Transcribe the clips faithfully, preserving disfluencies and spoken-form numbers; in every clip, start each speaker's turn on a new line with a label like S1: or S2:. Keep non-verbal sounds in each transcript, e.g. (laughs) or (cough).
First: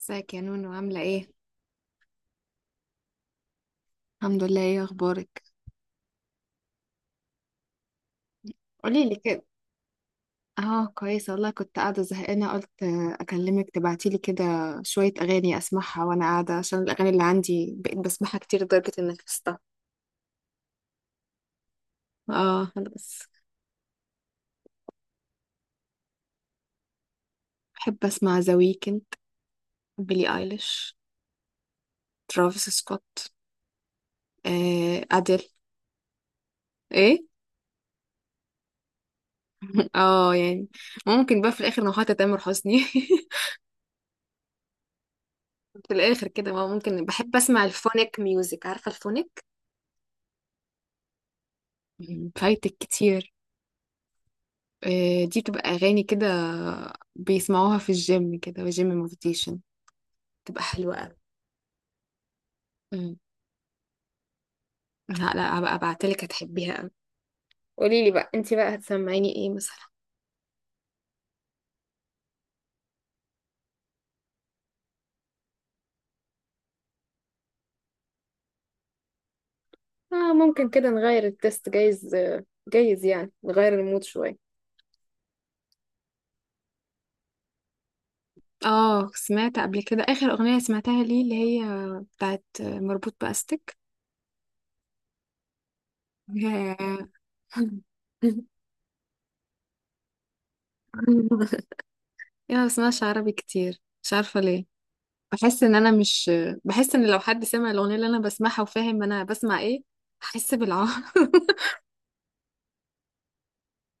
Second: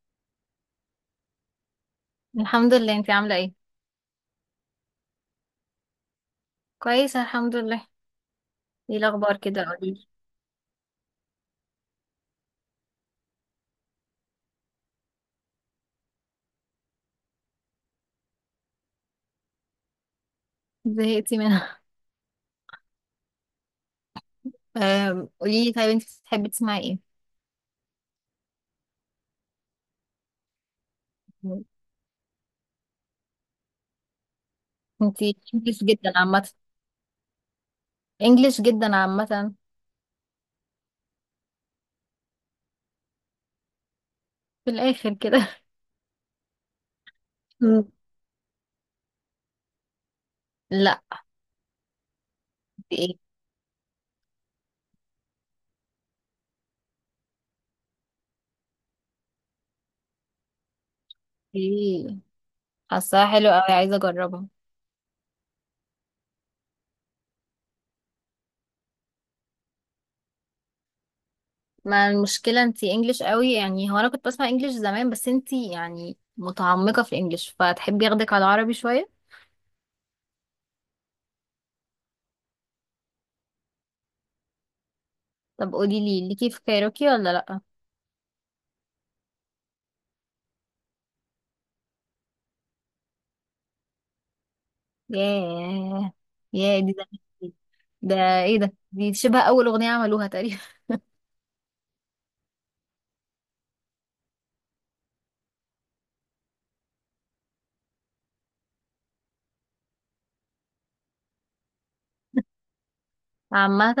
S1: ازيك يا نونو، عاملة ايه؟
S2: الحمد لله، انتي عاملة ايه؟
S1: الحمد لله، ايه اخبارك؟
S2: كويسة الحمد لله. ايه
S1: قولي لي
S2: الأخبار
S1: كده.
S2: كده قوليلي؟
S1: اه كويسة والله، كنت قاعدة زهقانة، قلت اكلمك تبعتي لي كده شوية اغاني اسمعها وانا قاعدة، عشان الاغاني اللي عندي بقيت بسمعها كتير لدرجة انك حفظتها.
S2: زهقتي منها؟
S1: اه انا بس.
S2: (laughs) آم، قوليلي، طيب انتي بتحبي تسمعي ايه؟
S1: بحب اسمع ذا ويكند، بيلي ايليش، ترافيس سكوت، آه
S2: انتي
S1: اديل.
S2: انجلش جدا عامة.
S1: ايه؟
S2: انجلش جدا عامة.
S1: (laughs) اه يعني، ممكن بقى في الاخر نوحة تامر حسني. (laughs)
S2: في الآخر كده؟
S1: في الاخر كده ما ممكن، بحب اسمع
S2: مم.
S1: الفونيك ميوزك، عارفة الفونيك؟
S2: لا.
S1: مم، فايتك
S2: ايه.
S1: كتير. آه، دي بتبقى أغاني كده بيسمعوها في الجيم كده، وجيم موتيفيشن، بتبقى حلوة أوي.
S2: ايه،
S1: مم.
S2: حاساها حلوة اوي، عايزة اجربها.
S1: لا لا، هبقى ابعتلك هتحبيها أوي. قولي لي بقى انتي بقى هتسمعيني ايه مثلا؟
S2: ما المشكلة انتي انجلش قوي، يعني هو انا كنت بسمع انجلش زمان، بس انتي يعني متعمقة في الانجلش، فتحبي ياخدك على العربي شوية.
S1: آه ممكن كده نغير التست، جايز آه، جايز يعني نغير المود شوية.
S2: طب قوليلي ليكي في كايروكي ولا لأ؟
S1: اه سمعت قبل كده آخر أغنية سمعتها ليه، اللي هي بتاعت مربوط بأستك.
S2: ياه. ياه دي
S1: (laughs)
S2: زمان. ده ايه ده، دي شبه اول اغنية عملوها تقريبا.
S1: يا ما بسمعش عربي كتير، مش عارفة ليه. بحس ان انا مش، بحس ان لو حد سمع الاغنيه اللي انا بسمعها وفاهم انا بسمع ايه هحس بالعار. (laughs)
S2: (laughs) عامة،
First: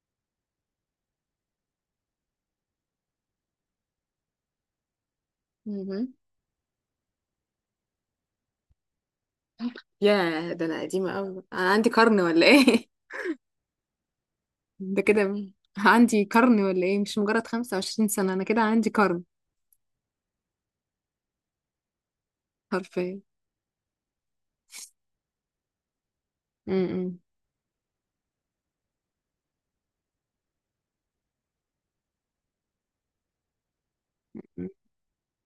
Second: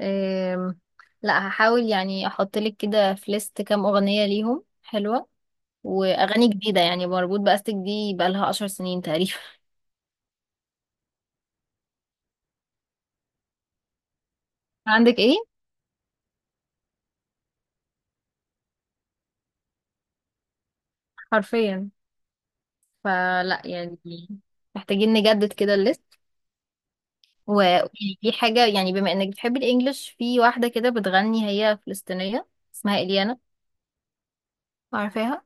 S2: آم، لا هحاول يعني احط لك كده في ليست كام اغنية ليهم حلوة
S1: مهم.
S2: واغاني جديدة. يعني مربوط باستك دي بقالها عشر سنين تقريبا.
S1: يا ده انا قديمه قوي، انا عندي قرن ولا ايه؟
S2: (laughs)
S1: (laughs) ده
S2: عندك
S1: كده.
S2: ايه؟
S1: عندي قرن ولا ايه؟ مش مجرد خمسة وعشرين سنه، انا كده عندي قرن.
S2: حرفيا.
S1: حرفيا.
S2: فلا يعني محتاجين نجدد كده الليست.
S1: م-
S2: وفي حاجة، يعني بما انك بتحبي الانجليش، في واحدة كده بتغني هي فلسطينية اسمها اليانا،
S1: م.
S2: عارفاها؟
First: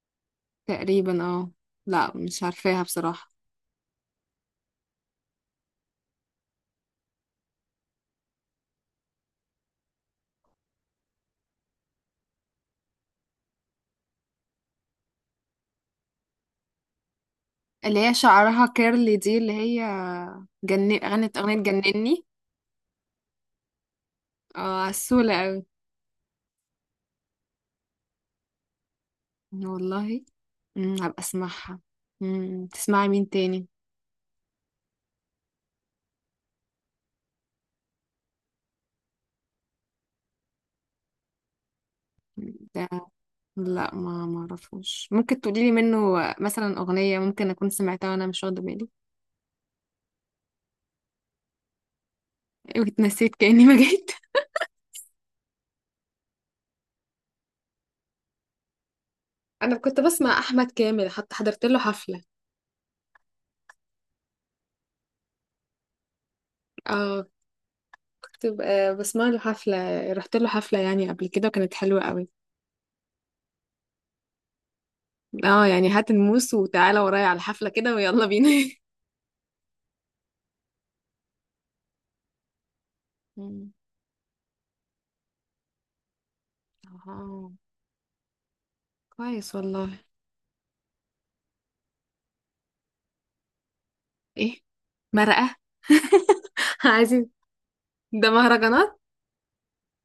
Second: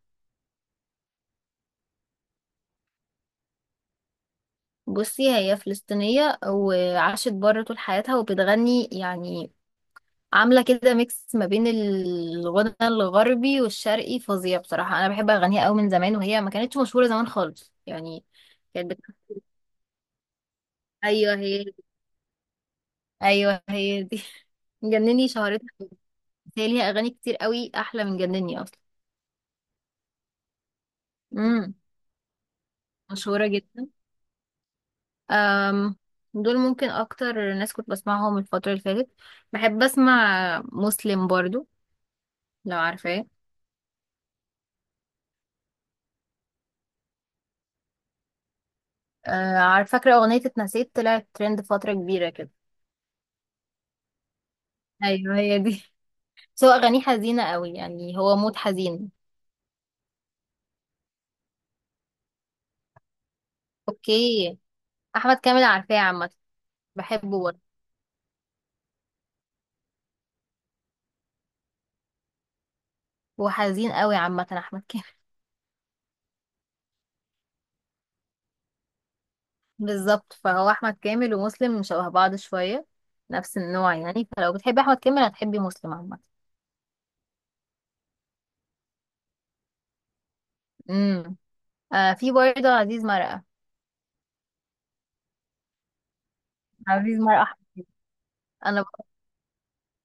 S1: تقريبا اه. لا مش عارفاها بصراحه.
S2: بصي هي فلسطينية وعاشت بره طول حياتها، وبتغني يعني عاملة كده ميكس ما بين الغنى الغربي والشرقي فظيع. بصراحة أنا بحب أغانيها أوي من زمان، وهي ما كانتش مشهورة زمان خالص
S1: اللي هي
S2: يعني.
S1: شعرها
S2: كانت بت...
S1: كيرلي، دي اللي هي جن...
S2: أيوه
S1: غنت اغنيه
S2: هي دي.
S1: جنني.
S2: أيوه هي دي. (laughs)
S1: اه
S2: جنني
S1: عسوله.
S2: شهرتها، بس هي ليها أغاني كتير أوي أحلى من جنني أصلا.
S1: والله. امم هبقى
S2: امم.
S1: اسمعها. امم تسمعي مين
S2: مشهورة
S1: تاني؟
S2: جدا. أم... دول ممكن أكتر ناس كنت بسمعهم الفترة اللي فاتت. بحب أسمع مسلم برضو، لو
S1: ده؟
S2: عارفاه.
S1: لا، ما ما اعرفوش، ممكن تقولي لي منه مثلا اغنيه ممكن اكون سمعتها وانا مش واخده بالي.
S2: أه... عارف- فاكرة أغنية اتنسيت؟ طلعت ترند فترة كبيرة كده.
S1: (laughs) واتنسيت كاني ما جيت.
S2: أيوه هي دي. بس هو أغانيه حزينة قوي، يعني هو مود حزين.
S1: (laughs) انا كنت بسمع احمد كامل، حتى حضرت له حفله.
S2: أوكي. أحمد كامل عارفاه عامة،
S1: اه
S2: بحبه برضه.
S1: كنت ب- بسمع له حفله، رحت له حفله يعني قبل كده وكانت حلوه قوي.
S2: هو حزين قوي عامة أحمد كامل.
S1: اه يعني هات الموس وتعالى ورايا على الحفله كده ويلا بينا. (laughs)
S2: (laughs) بالظبط، فهو أحمد كامل ومسلم شبه بعض شوية، نفس
S1: مم.
S2: النوع. يعني فلو بتحبي أحمد كامل هتحبي مسلم عامة.
S1: اه كويس والله.
S2: امم. آه، في برضه عزيز مرقة.
S1: ايه مرقه؟ (laughs)
S2: عزيز
S1: عايزين.
S2: مرقة أحمد،
S1: ده
S2: أنا ب...
S1: مهرجانات.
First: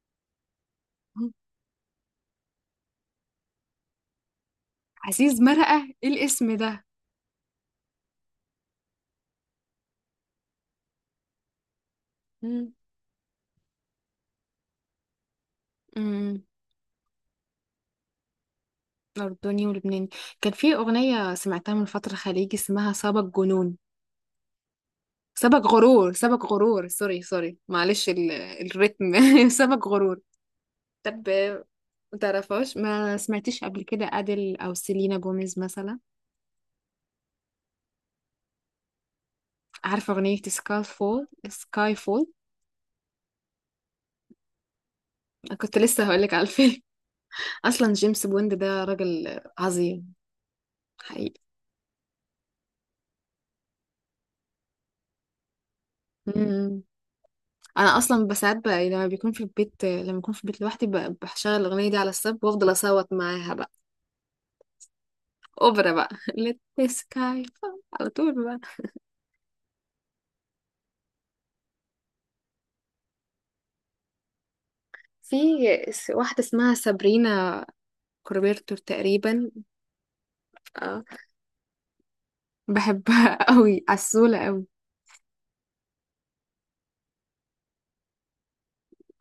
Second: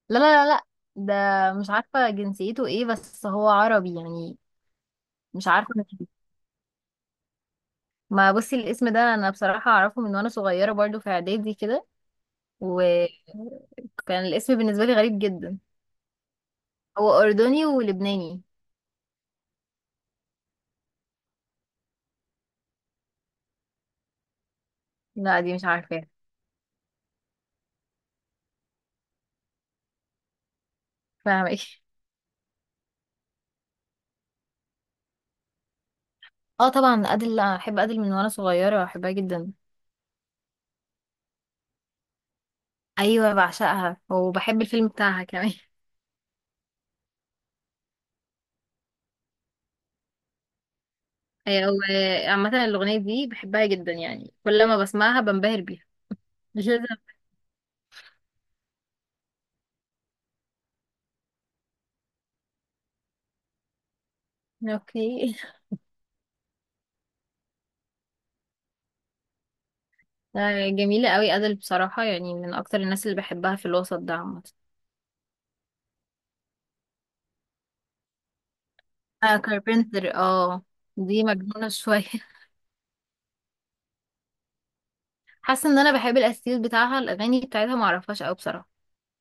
S2: لا لا لا لا ده
S1: مم.
S2: مش عارفة جنسيته إيه، بس هو عربي يعني.
S1: عزيز
S2: مش عارفة. (laughs)
S1: مرقة، ايه الاسم ده؟
S2: ما بصي الاسم ده أنا بصراحة أعرفه من وأنا صغيرة، برضه في إعدادي كده.
S1: مم.
S2: وكان الاسم بالنسبة لي غريب جدا.
S1: امم.
S2: هو أردني ولبناني.
S1: أردني ولبناني. كان في أغنية سمعتها من فترة خليجي، اسمها سبق جنون،
S2: لا دي مش
S1: سبق
S2: عارفاه.
S1: غرور، سبق غرور، سوري سوري، معلش ال... الريتم. (laughs) سبق غرور. طب،
S2: فاهمة. (laughs) ايه؟
S1: ما تعرفهاش؟ ما سمعتيش قبل كده أديل أو سيلينا جوميز مثلا؟
S2: اه طبعا أدل، لا أحب أدل من وأنا صغيرة، بحبها جدا.
S1: عارفة أغنية سكاي فول؟ سكاي فول،
S2: أيوة بعشقها، وبحب الفيلم بتاعها كمان.
S1: كنت لسه هقولك على الفيلم. (laughs) أصلا جيمس بوند ده راجل عظيم.
S2: (laughs) أيوة، وعامة الأغنية دي بحبها جدا، يعني كل ما بسمعها بنبهر بيها. مش
S1: حقيقي.
S2: لازم.
S1: انا اصلا بساعات بقى لما بيكون في البيت، لما بكون في البيت لوحدي ب- بشغل الاغنيه دي على السب وافضل اصوت معاها بقى،
S2: اوكي.
S1: اوبرا بقى. (laughs) let the sky fall على طول بقى.
S2: (laughs) آه، جميلة قوي أدل بصراحة، يعني من أكتر الناس اللي بحبها في الوسط ده عامة.
S1: في س- واحده اسمها سابرينا كوربيرتور
S2: آه
S1: تقريبا.
S2: كاربنتر، اه.
S1: آه،
S2: دي مجنونة شوية. (laughs)
S1: بحبها (laughs) قوي، عسوله قوي.
S2: حاسه ان انا بحب الاستيل بتاعها، الاغاني بتاعتها ما اعرفهاش قوي بصراحه.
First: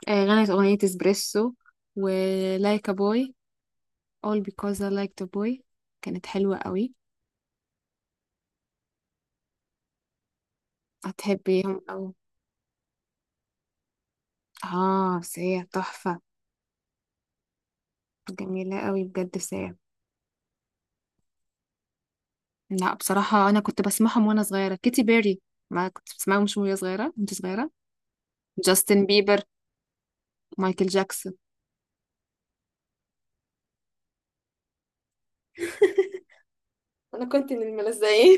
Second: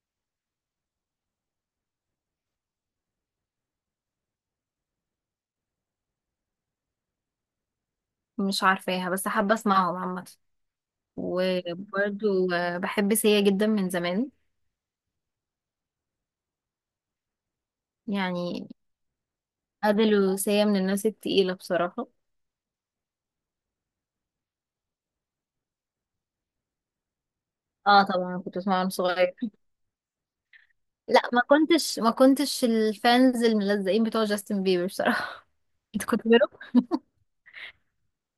S1: آه، غنت اغنيه اسبريسو، و like a boy, all because I liked a boy، كانت حلوه قوي.
S2: مش عارفاها بس حابه اسمعهم عامه.
S1: هتحبيهم قوي.
S2: وبرضو آه، بحب سيا جدا من زمان
S1: اه سيا تحفه.
S2: يعني.
S1: جميله قوي بجد سيا.
S2: ادل وسيا من الناس التقيله بصراحه.
S1: لا، بصراحة أنا كنت بسمعهم وأنا صغيرة، كيتي بيري، ما كنت بسمعهم مش وهي صغيرة، كنت صغيرة.
S2: اه طبعا كنت بسمعها وانا
S1: جاستن
S2: صغير.
S1: بيبر، مايكل
S2: لا
S1: جاكسون.
S2: ما كنتش، ما كنتش الفانز الملزقين بتوع جاستن بيبر بصراحه. (laughs) انت
S1: (laughs)
S2: كنت بيرو،
S1: انا كنت من الملزقين.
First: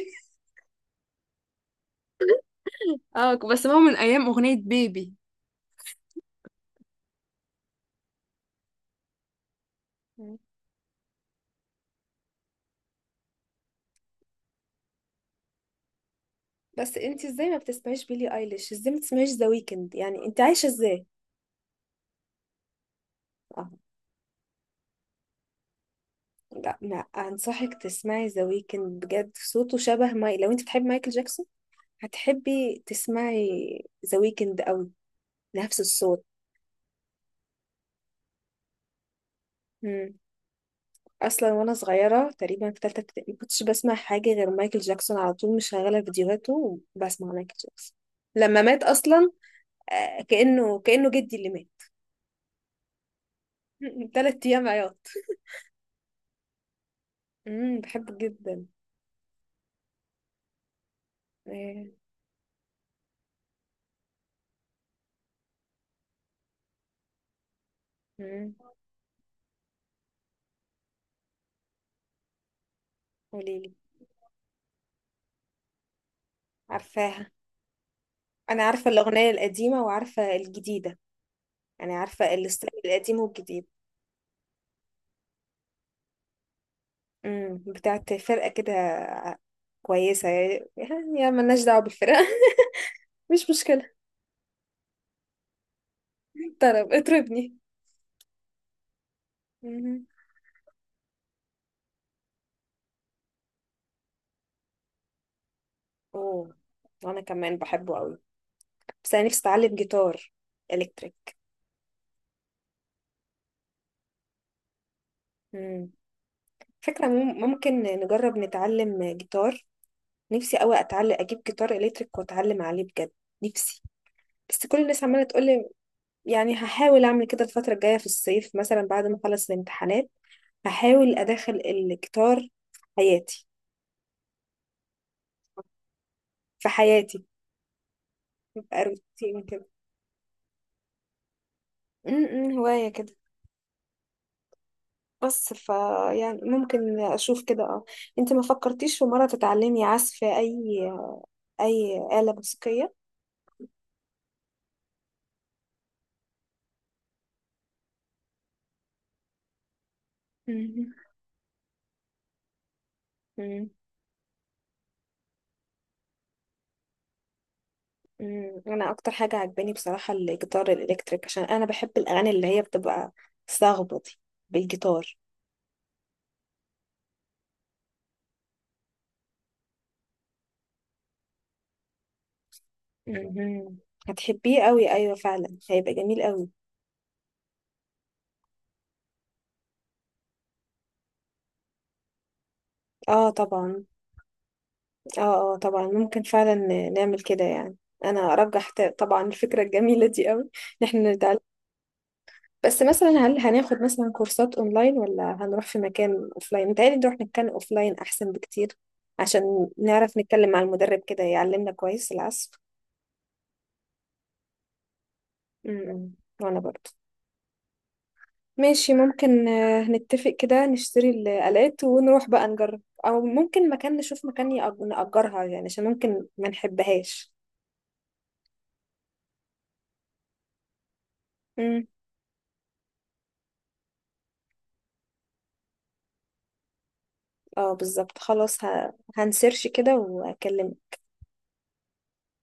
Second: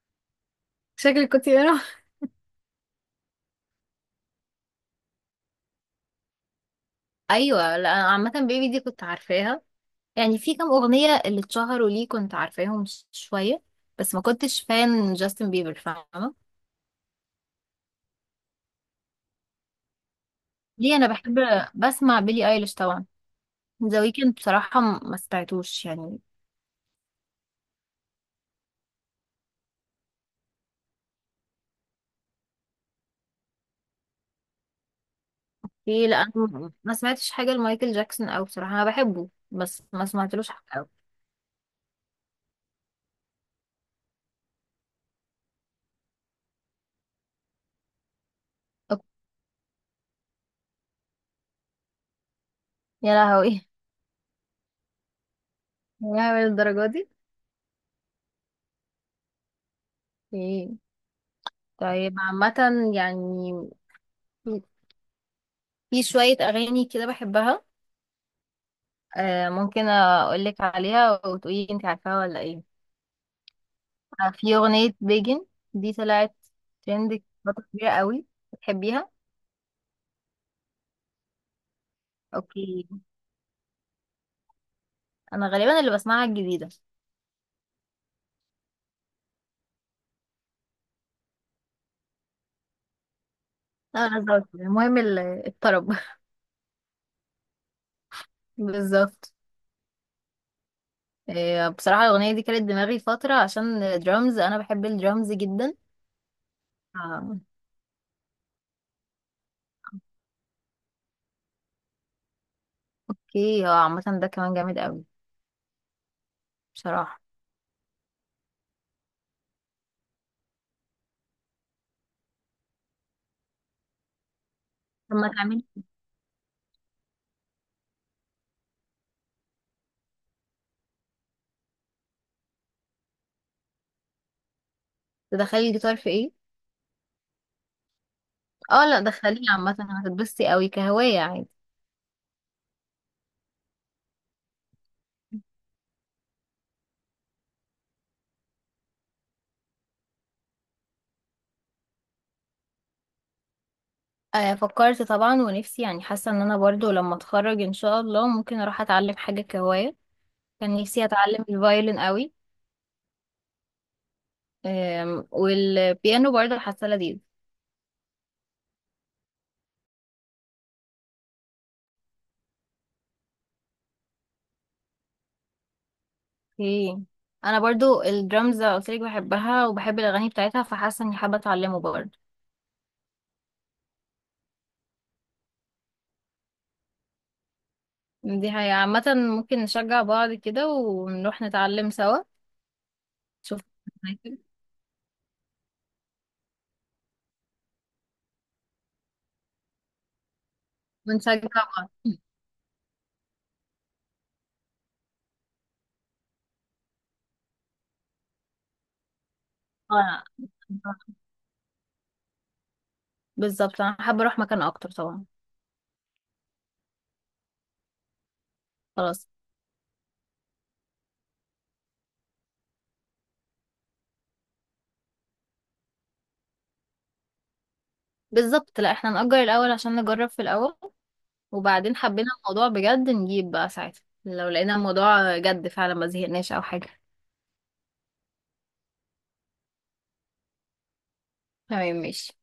S2: شكلك كنت بيرو.
S1: (laughs) اه كنت بسمعهم من أيام أغنية بيبي.
S2: ايوه، لا أنا عامه بيبي دي كنت عارفاها،
S1: مم.
S2: يعني في كام اغنيه اللي اتشهروا ليه كنت عارفاهم ش- شويه، بس ما كنتش فان جاستن بيبر، فاهمه؟
S1: بس انت ازاي ما بتسمعيش بيلي ايليش؟ ازاي ما بتسمعيش ذا ويكند؟ يعني انت عايشه
S2: ليه؟
S1: ازاي؟
S2: انا بحب بسمع بيلي ايليش طبعا.
S1: اه
S2: ذا ويكند بصراحه م- ما سمعتوش يعني.
S1: لا، ما انصحك تسمعي ذا ويكند بجد، صوته شبه ماي، لو انت بتحبي مايكل جاكسون هتحبي تسمعي ذا ويكند قوي. نفس
S2: ايه، لا
S1: الصوت.
S2: انا ما سمعتش حاجه لمايكل جاكسون. او بصراحه انا بحبه بس ما
S1: مم.
S2: سمعتلوش حاجه أوي.
S1: اصلا وانا صغيره تقريبا في ثالثه ابتدائي ما كنتش بسمع حاجه غير مايكل جاكسون، على طول مشغله فيديوهاته وبسمع مايكل جاكسون. لما مات
S2: أوك.
S1: اصلا آه، كانه كانه جدي اللي مات.
S2: يا لهوي. (laughs)
S1: (laughs) ثلاث ايام عياط.
S2: يا لهوي الدرجه دي.
S1: امم بحبه جدا.
S2: ايه.
S1: آه،
S2: طيب عامه، يعني في في شويه اغاني كده بحبها.
S1: امم
S2: آه ممكن اقول لك عليها وتقولي انت عارفاها ولا ايه.
S1: قوليلي،
S2: آه، في اغنيه بيجن، دي طلعت ترند
S1: عارفاها؟
S2: فتره كبيره قوي.
S1: انا عارفه
S2: بتحبيها؟
S1: الاغنيه القديمه وعارفه الجديده. انا عارفه الستايل
S2: اوكي.
S1: القديم والجديد.
S2: انا غالبا اللي بسمعها الجديده.
S1: امم بتاعت فرقه كده، كويسه يعني، يعني ملناش دعوه بالفرقه. (laughs) مش مشكله.
S2: لا بالظبط، المهم ال- الطرب.
S1: طرب اطربني.
S2: (laughs) بالظبط.
S1: مم.
S2: إيه، بصراحة الأغنية دي كانت دماغي فترة عشان درامز، أنا بحب الدرامز جدا.
S1: اوه. وانا
S2: آه.
S1: كمان بحبه قوي، بس انا نفسي اتعلم جيتار الكتريك.
S2: اوكي، اه عامة ده كمان جامد قوي
S1: امم فكرة،
S2: بصراحة.
S1: مم- ممكن نجرب نتعلم جيتار. نفسي قوي اتعلم، اجيب جيتار الكتريك واتعلم عليه بجد. نفسي. بس كل الناس عمالة
S2: لما تعملي
S1: تقولي، يعني هحاول اعمل كده الفترة الجاية في الصيف مثلا بعد ما اخلص الامتحانات. هحاول ادخل الجيتار في حياتي.
S2: تدخلي الجيتار في ايه؟
S1: في حياتي، يبقى
S2: اه لا دخليه
S1: روتين كده.
S2: عامة، هتتبسطي قوي كهواية عادي.
S1: امم هواية كده، بس ف يعني ممكن اشوف كده اه. انت ما فكرتيش في مرة تتعلمي عزف اي أي آلة موسيقية؟
S2: آه فكرت طبعا، ونفسي يعني، حاسة ان انا برضو لما اتخرج ان شاء الله ممكن اروح اتعلم حاجة كهواية. كان
S1: مم.
S2: نفسي اتعلم الفايولين قوي.
S1: مم.
S2: آم، والبيانو برضو حاسة لذيذ.
S1: مم. أنا أكتر حاجة عجباني بصراحة الجيتار الإلكتريك، عشان أنا بحب الأغاني اللي هي بتبقى صاخبة دي بالجيتار.
S2: اوكي، انا برضو الدرامز قلت لك بحبها وبحب الاغاني بتاعتها، فحاسه اني حابه اتعلمه برضو.
S1: مم. هتحبيه قوي، أيوة فعلا هيبقى جميل قوي.
S2: دي هي عامه، ممكن نشجع بعض كده ونروح نتعلم سوا.
S1: اه
S2: شوف.
S1: طبعا.
S2: (laughs)
S1: اه اه طبعا، ممكن فعلا نعمل كده يعني. أنا أرجح ت- طبعا الفكرة الجميلة دي قوي إن احنا نتعلم.
S2: ونشجع بعض.
S1: بس مثلا هل هناخد مثلا كورسات اونلاين ولا هنروح في مكان اوفلاين؟ متهيألي نروح نتكلم اوفلاين احسن بكتير، عشان نعرف
S2: آه،
S1: نتكلم مع المدرب كده يعلمنا كويس العزف.
S2: بالظبط انا حابه اروح مكان اكتر طبعا.
S1: امم. وانا برضو ماشي،
S2: خلاص،
S1: ممكن آه، نتفق كده نشتري الآلات ونروح بقى نجرب، او ممكن مكان، نشوف مكان يأج- نأجرها يعني، عشان ممكن ما نحبهاش.
S2: بالظبط، لا احنا نأجر الاول عشان نجرب في الاول،
S1: امم.
S2: وبعدين حبينا الموضوع بجد نجيب بقى ساعتها، لو لقينا الموضوع جد فعلا ما زهقناش او حاجه.
S1: اه بالظبط، خلاص ه... هنسيرش كده واكلمك.
S2: تمام ماشي.